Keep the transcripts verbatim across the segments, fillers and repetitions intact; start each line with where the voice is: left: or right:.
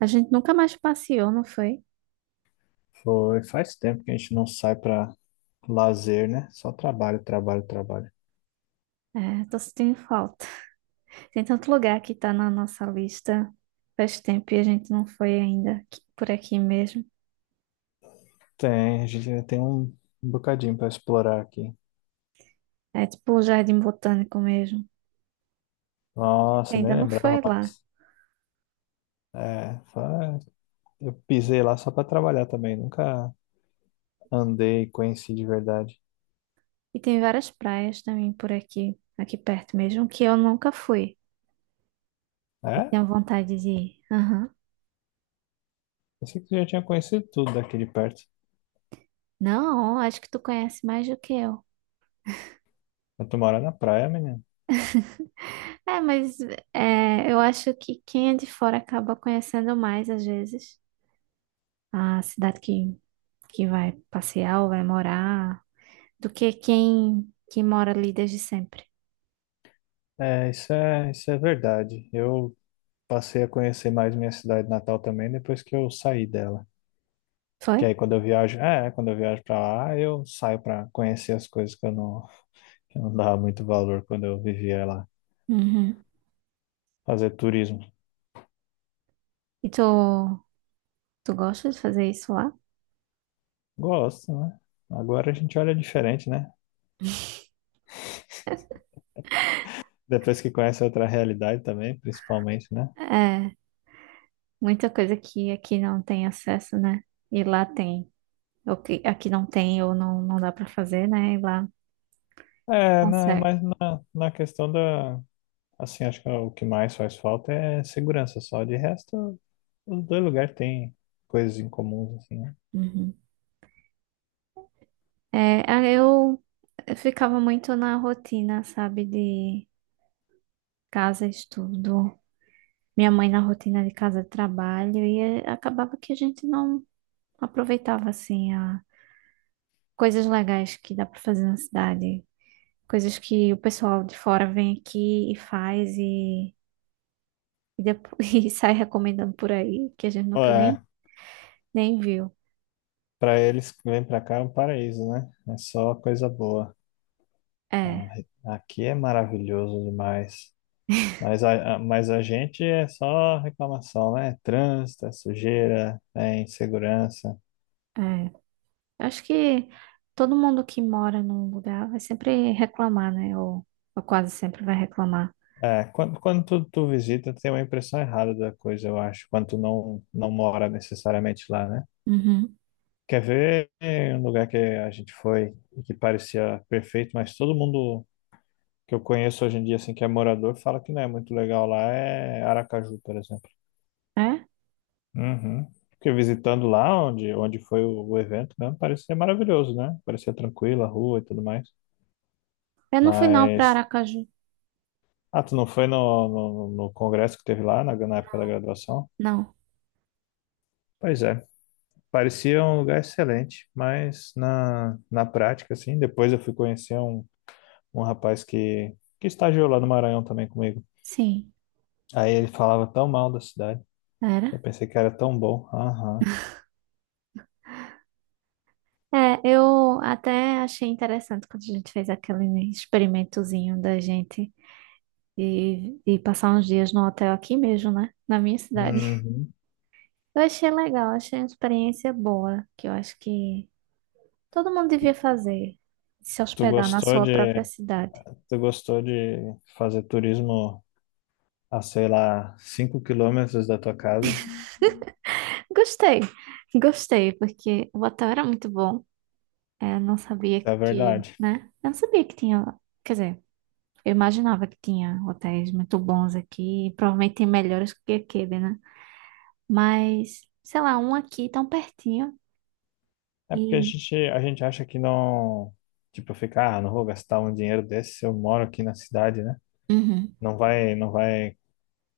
right: A gente nunca mais passeou, não foi?
left: Foi, faz tempo que a gente não sai pra lazer, né? Só trabalho, trabalho, trabalho.
right: É, tô sentindo falta. Tem tanto lugar que tá na nossa lista faz tempo e a gente não foi ainda aqui- por aqui mesmo.
left: Tem, a gente ainda tem um bocadinho pra explorar aqui.
right: É tipo o Jardim Botânico mesmo.
left: Nossa,
right: Ainda
left: nem
right: não
left: lembrava
right: foi lá.
left: mais. É, fa- eu pisei lá só pra trabalhar também, nunca andei e conheci de verdade.
right: E tem várias praias também por aqui, aqui perto mesmo, que eu nunca fui. E
left: É?
right: tenho vontade de ir. Aham.
left: Pensei que você já tinha conhecido tudo daqui de perto.
right: Não, acho que tu conhece mais do que eu.
left: Eu tô morando na praia, menino.
right: É, mas é, eu acho que quem é de fora acaba conhecendo mais às vezes. A cidade que, que vai passear ou vai morar, do que quem que mora ali desde sempre.
left: É, isso é, isso é verdade. Eu passei a conhecer mais minha cidade natal também depois que eu saí dela.
right: Foi?
left: Que aí quando eu viajo, é, quando eu viajo pra lá, eu saio pra conhecer as coisas que eu não, que eu não dava muito valor quando eu vivia lá.
right: Uhum.
left: Fazer turismo.
right: E tu, tu gosta de fazer isso lá?
left: Gosto, né? Agora a gente olha diferente, né? Depois que conhece outra realidade também, principalmente, né?
right: É, muita coisa que aqui não tem acesso, né? E lá tem. O que aqui não tem ou não, não dá pra fazer, né? E lá
left: É, não, é
right: consegue.
left: mais na, na questão da. Assim, acho que o que mais faz falta é segurança só. De resto, os dois lugares têm coisas em comum, assim, né?
right: Uhum. É, ah, eu eu ficava muito na rotina, sabe, de casa, estudo. Minha mãe na rotina de casa, trabalho, e eh, acabava que a gente não aproveitava assim a coisas legais que dá para fazer na cidade, coisas que o pessoal de fora vem aqui e faz e, e, depois, e sai recomendando por aí, que a gente nunca nem,
left: É,
right: nem viu.
left: para eles que vêm pra cá é um paraíso, né? É só coisa boa. Ah,
right: É,
left: aqui é maravilhoso demais. Mas a, a- mas a gente é só reclamação, né? Trânsito, é sujeira, é insegurança.
right: é. Acho que todo mundo que mora num lugar vai sempre reclamar, né? Ou, ou quase sempre vai reclamar.
left: É, quando, quando tu, tu visita, tem uma impressão errada da coisa, eu acho, quando tu não, não mora necessariamente lá, né?
right: Uhum.
left: Quer ver um lugar que a gente foi e que parecia perfeito, mas todo mundo que eu conheço hoje em dia, assim, que é morador, fala que não é muito legal lá, é Aracaju, por exemplo.
right: É?
left: Uhum. Porque visitando lá onde, onde foi o, o evento mesmo, parecia maravilhoso, né? Parecia tranquila a rua e tudo mais.
right: Eu não fui não para
left: Mas.
right: Aracaju.
left: Ah, tu não foi no, no, no congresso que teve lá na, na época da graduação?
right: Não.
left: Pois é. Parecia um lugar excelente, mas na, na prática, assim, depois eu fui conhecer um, um rapaz que, que estagiou lá no Maranhão também comigo.
right: Sim.
left: Aí ele falava tão mal da cidade. Eu
right: Era?
left: pensei que era tão bom. Aham.
right: É, eu até achei interessante quando a gente fez aquele experimentozinho da gente de, de passar uns dias no hotel aqui mesmo, né? Na minha cidade.
left: Uhum.
right: Eu achei legal, achei uma experiência boa, que eu acho que todo mundo devia fazer, se
left: Tu
right: hospedar na
left: gostou
right: sua
left: de,
right: própria cidade.
left: tu gostou de fazer turismo? A, sei lá, cinco quilômetros da tua casa,
right: Gostei, gostei, porque o hotel era muito bom. É, eu não sabia
left: isso é
right: que,
left: verdade.
right: né? Eu não sabia que tinha, quer dizer, eu imaginava que tinha hotéis muito bons aqui, provavelmente melhores que aquele, né? Mas, sei lá, um aqui tão pertinho
left: É porque a
right: e.
left: gente, a gente acha que não, tipo, ficar, ah, não vou gastar um dinheiro desse se eu moro aqui na cidade, né?
right: Uhum.
left: Não vai, não vai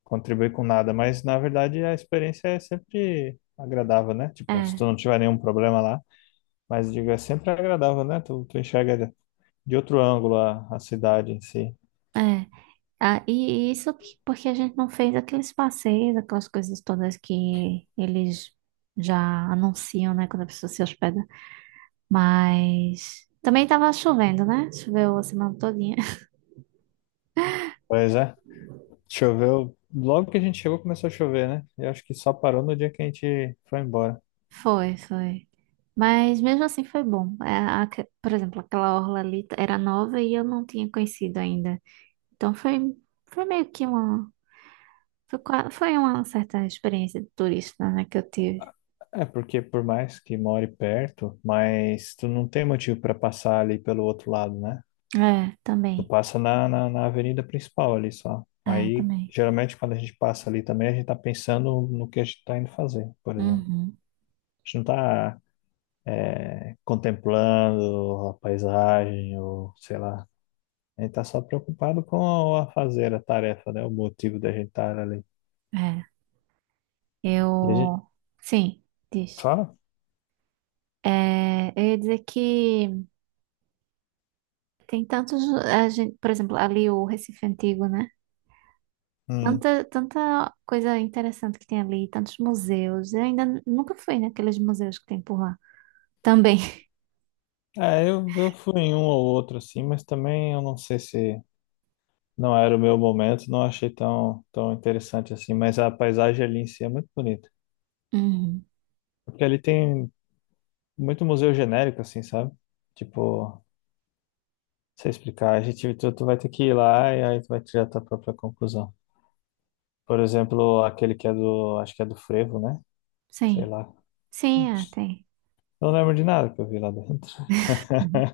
left: contribuir com nada, mas na verdade a experiência é sempre agradável, né? Tipo, se tu
right: É,
left: não tiver nenhum problema lá, mas digo, é sempre agradável, né? Tu, tu enxerga de de outro ângulo a, a cidade em si.
right: é. Ah, e isso que- porque a gente não fez aqueles passeios, aquelas coisas todas que eles já anunciam, né, quando a pessoa se hospeda. Mas também tava chovendo, né? Choveu a semana todinha.
left: Pois é, choveu, logo que a gente chegou começou a chover, né? Eu acho que só parou no dia que a gente foi embora.
right: Foi, foi. Mas mesmo assim foi bom. É, aque- por exemplo, aquela orla ali t- era nova e eu não tinha conhecido ainda. Então foi, foi meio que uma Foi, qua- foi uma certa experiência de turista, né, que eu tive.
left: É porque por mais que more perto, mas tu não tem motivo para passar ali pelo outro lado, né?
right: É,
left: Tu
right: também.
left: passa na, na, na avenida principal ali só.
right: É,
left: Aí,
right: também.
left: geralmente, quando a gente passa ali também, a gente tá pensando no que a gente tá indo fazer, por exemplo.
right: Uhum.
left: A gente não tá contemplando a paisagem ou sei lá. A gente tá só preocupado com a fazer a tarefa, né? O motivo da gente estar ali.
right: É.
left: E a gente
right: Eu. Sim, diz.
left: fala?
right: É, eu ia dizer que tem tantos. A gente, por exemplo, ali o Recife Antigo, né?
left: Hum.
right: Tanta, tanta coisa interessante que tem ali, tantos museus. Eu ainda n- nunca fui naqueles museus que tem por lá. Também.
left: É, eu, eu fui em um ou outro assim, mas também eu não sei se não era o meu momento, não achei tão, tão interessante assim, mas a paisagem ali em si é muito bonita.
right: Uhum.
left: Porque ali tem muito museu genérico, assim, sabe? Tipo, sei explicar, a gente, tu, tu vai ter que ir lá e aí tu vai tirar tua própria conclusão. Por exemplo, aquele que é do, acho que é do Frevo, né? Sei
right: Sim.
left: lá.
right: Sim, é, tem.
left: Não lembro de nada que eu vi lá dentro.
right: Uhum.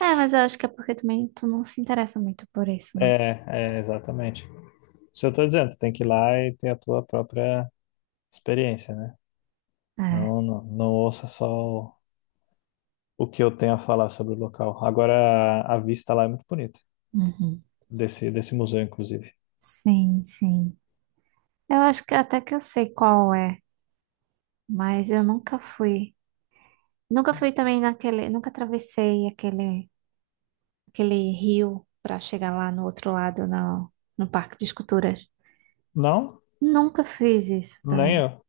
right: É, mas eu acho que é porque também tu não se interessa muito por isso, né?
left: É, é, exatamente. Isso eu tô dizendo, tu tem que ir lá e ter a tua própria experiência, né?
right: É.
left: Não, não, não ouça só o que eu tenho a falar sobre o local. Agora, a vista lá é muito bonita,
right: Uhum.
left: desse, desse museu, inclusive.
right: Sim, sim. Eu acho que até que eu sei qual é, mas eu nunca fui. Nunca fui também naquele, nunca atravessei aquele, aquele rio para chegar lá no outro lado, no, no Parque de Esculturas.
left: Não?
right: Nunca fiz isso
left: Nem
right: também.
left: eu.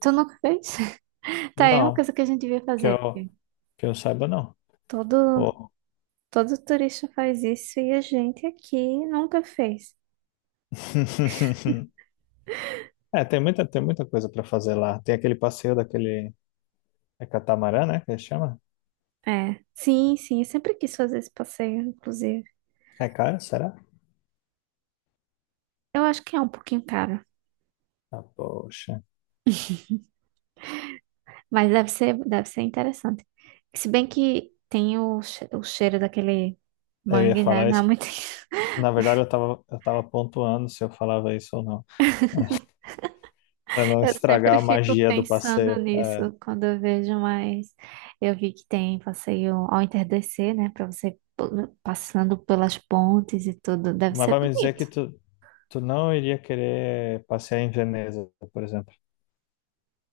right: Tu nunca fez? Tá, é uma
left: Não,
right: coisa que a gente devia
left: que
right: fazer,
left: eu,
right: porque
left: que eu saiba, não.
right: todo,
left: Oh.
right: todo turista faz isso e a gente aqui nunca fez.
left: É, tem muita, tem muita coisa para fazer lá. Tem aquele passeio daquele. É catamarã, né? Que ele chama?
right: É, sim, sim, eu sempre quis fazer esse passeio, inclusive.
left: É caro, será?
right: Eu acho que é um pouquinho caro.
left: Ah, poxa.
right: Mas deve ser, deve ser interessante. Se bem que tem o, che- o cheiro daquele
left: Eu ia
right: mangue, né?
left: falar
right: Não é
left: isso.
right: muito.
left: Na verdade, eu tava, eu tava pontuando se eu falava isso ou não, para não
right: Eu
left: estragar
right: sempre
left: a
right: fico
left: magia do
right: pensando
left: passeio.
right: nisso
left: É,
right: quando eu vejo, mas eu vi que tem passeio ao entardecer, né? Pra você p- passando pelas pontes e tudo. Deve
left: mas
right: ser
left: vai me dizer
right: bonito.
left: que tu, tu não iria querer passear em Veneza, por exemplo.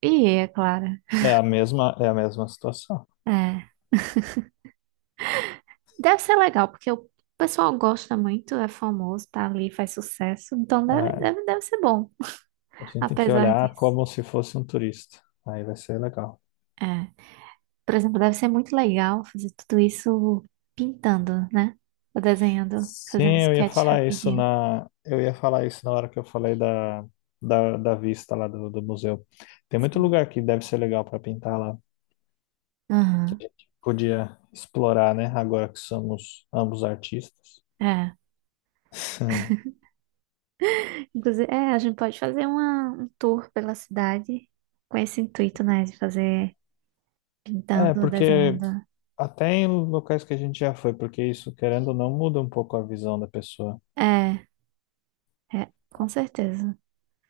right: E é claro.
left: É a mesma, é a mesma situação.
right: É. Deve ser legal, porque o pessoal gosta muito, é famoso, tá ali, faz sucesso. Então deve,
left: Ah,
right: deve, deve ser bom,
left: a gente tem que
right: apesar
left: olhar
right: disso.
left: como se fosse um turista. Aí vai ser legal.
right: É. Por exemplo, deve ser muito legal fazer tudo isso pintando, né? Ou desenhando, fazendo
left: Sim, eu ia
right: sketch
left: falar isso
right: rapidinho.
left: na, eu ia falar isso na hora que eu falei da, da, da vista lá do, do museu. Tem muito
right: Sim.
left: lugar que deve ser legal para pintar lá, que
right: Aham.
left: a gente podia explorar, né? Agora que somos ambos artistas.
right: É. Inclusive, é, a gente pode fazer uma, um tour pela cidade com esse intuito, né? De fazer
left: É,
right: pintando ou
left: porque
right: desenhando.
left: até em locais que a gente já foi, porque isso, querendo ou não, muda um pouco a visão da pessoa.
right: É, é, com certeza.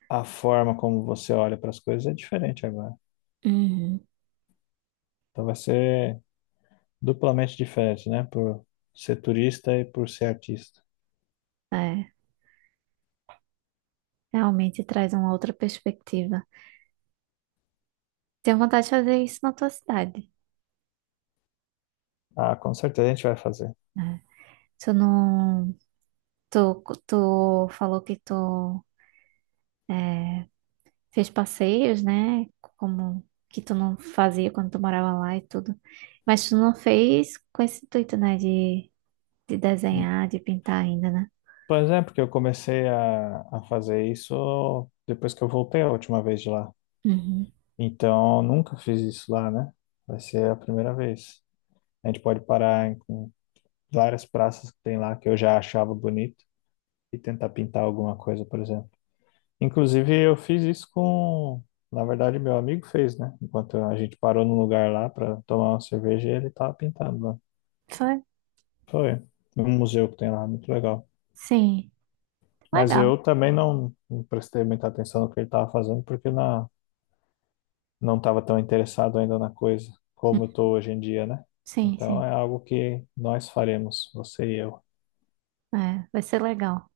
left: A forma como você olha para as coisas é diferente agora.
right: Uhum.
left: Então vai ser duplamente diferente, né? Por ser turista e por ser artista.
right: É, realmente traz uma outra perspectiva. Tenho vontade de fazer isso na tua cidade,
left: Ah, com certeza a gente vai fazer.
right: né? Tu não. Tu, tu falou que tu fez passeios, né? Como que tu não fazia quando tu morava lá e tudo. Mas tu não fez com esse intuito, né? De, de desenhar, de pintar ainda, né?
left: Pois é, porque eu comecei a, a fazer isso depois que eu voltei a última vez de lá.
right: Uhum.
left: Então, nunca fiz isso lá, né? Vai ser a primeira vez. A gente pode parar em, em várias praças que tem lá que eu já achava bonito, e tentar pintar alguma coisa, por exemplo. Inclusive, eu fiz isso com, na verdade, meu amigo fez, né? Enquanto a gente parou num lugar lá para tomar uma cerveja, ele tava pintando lá.
right: Foi?
left: Foi um museu que tem lá, muito legal.
right: Sim.
left: Mas
right: Legal.
left: eu também não, não prestei muita atenção no que ele estava fazendo, porque na, não estava tão interessado ainda na coisa
right: Hum,
left: como eu estou hoje em dia, né?
right: Sim,
left: Então é
right: sim.
left: algo que nós faremos, você e eu.
right: É, vai ser legal.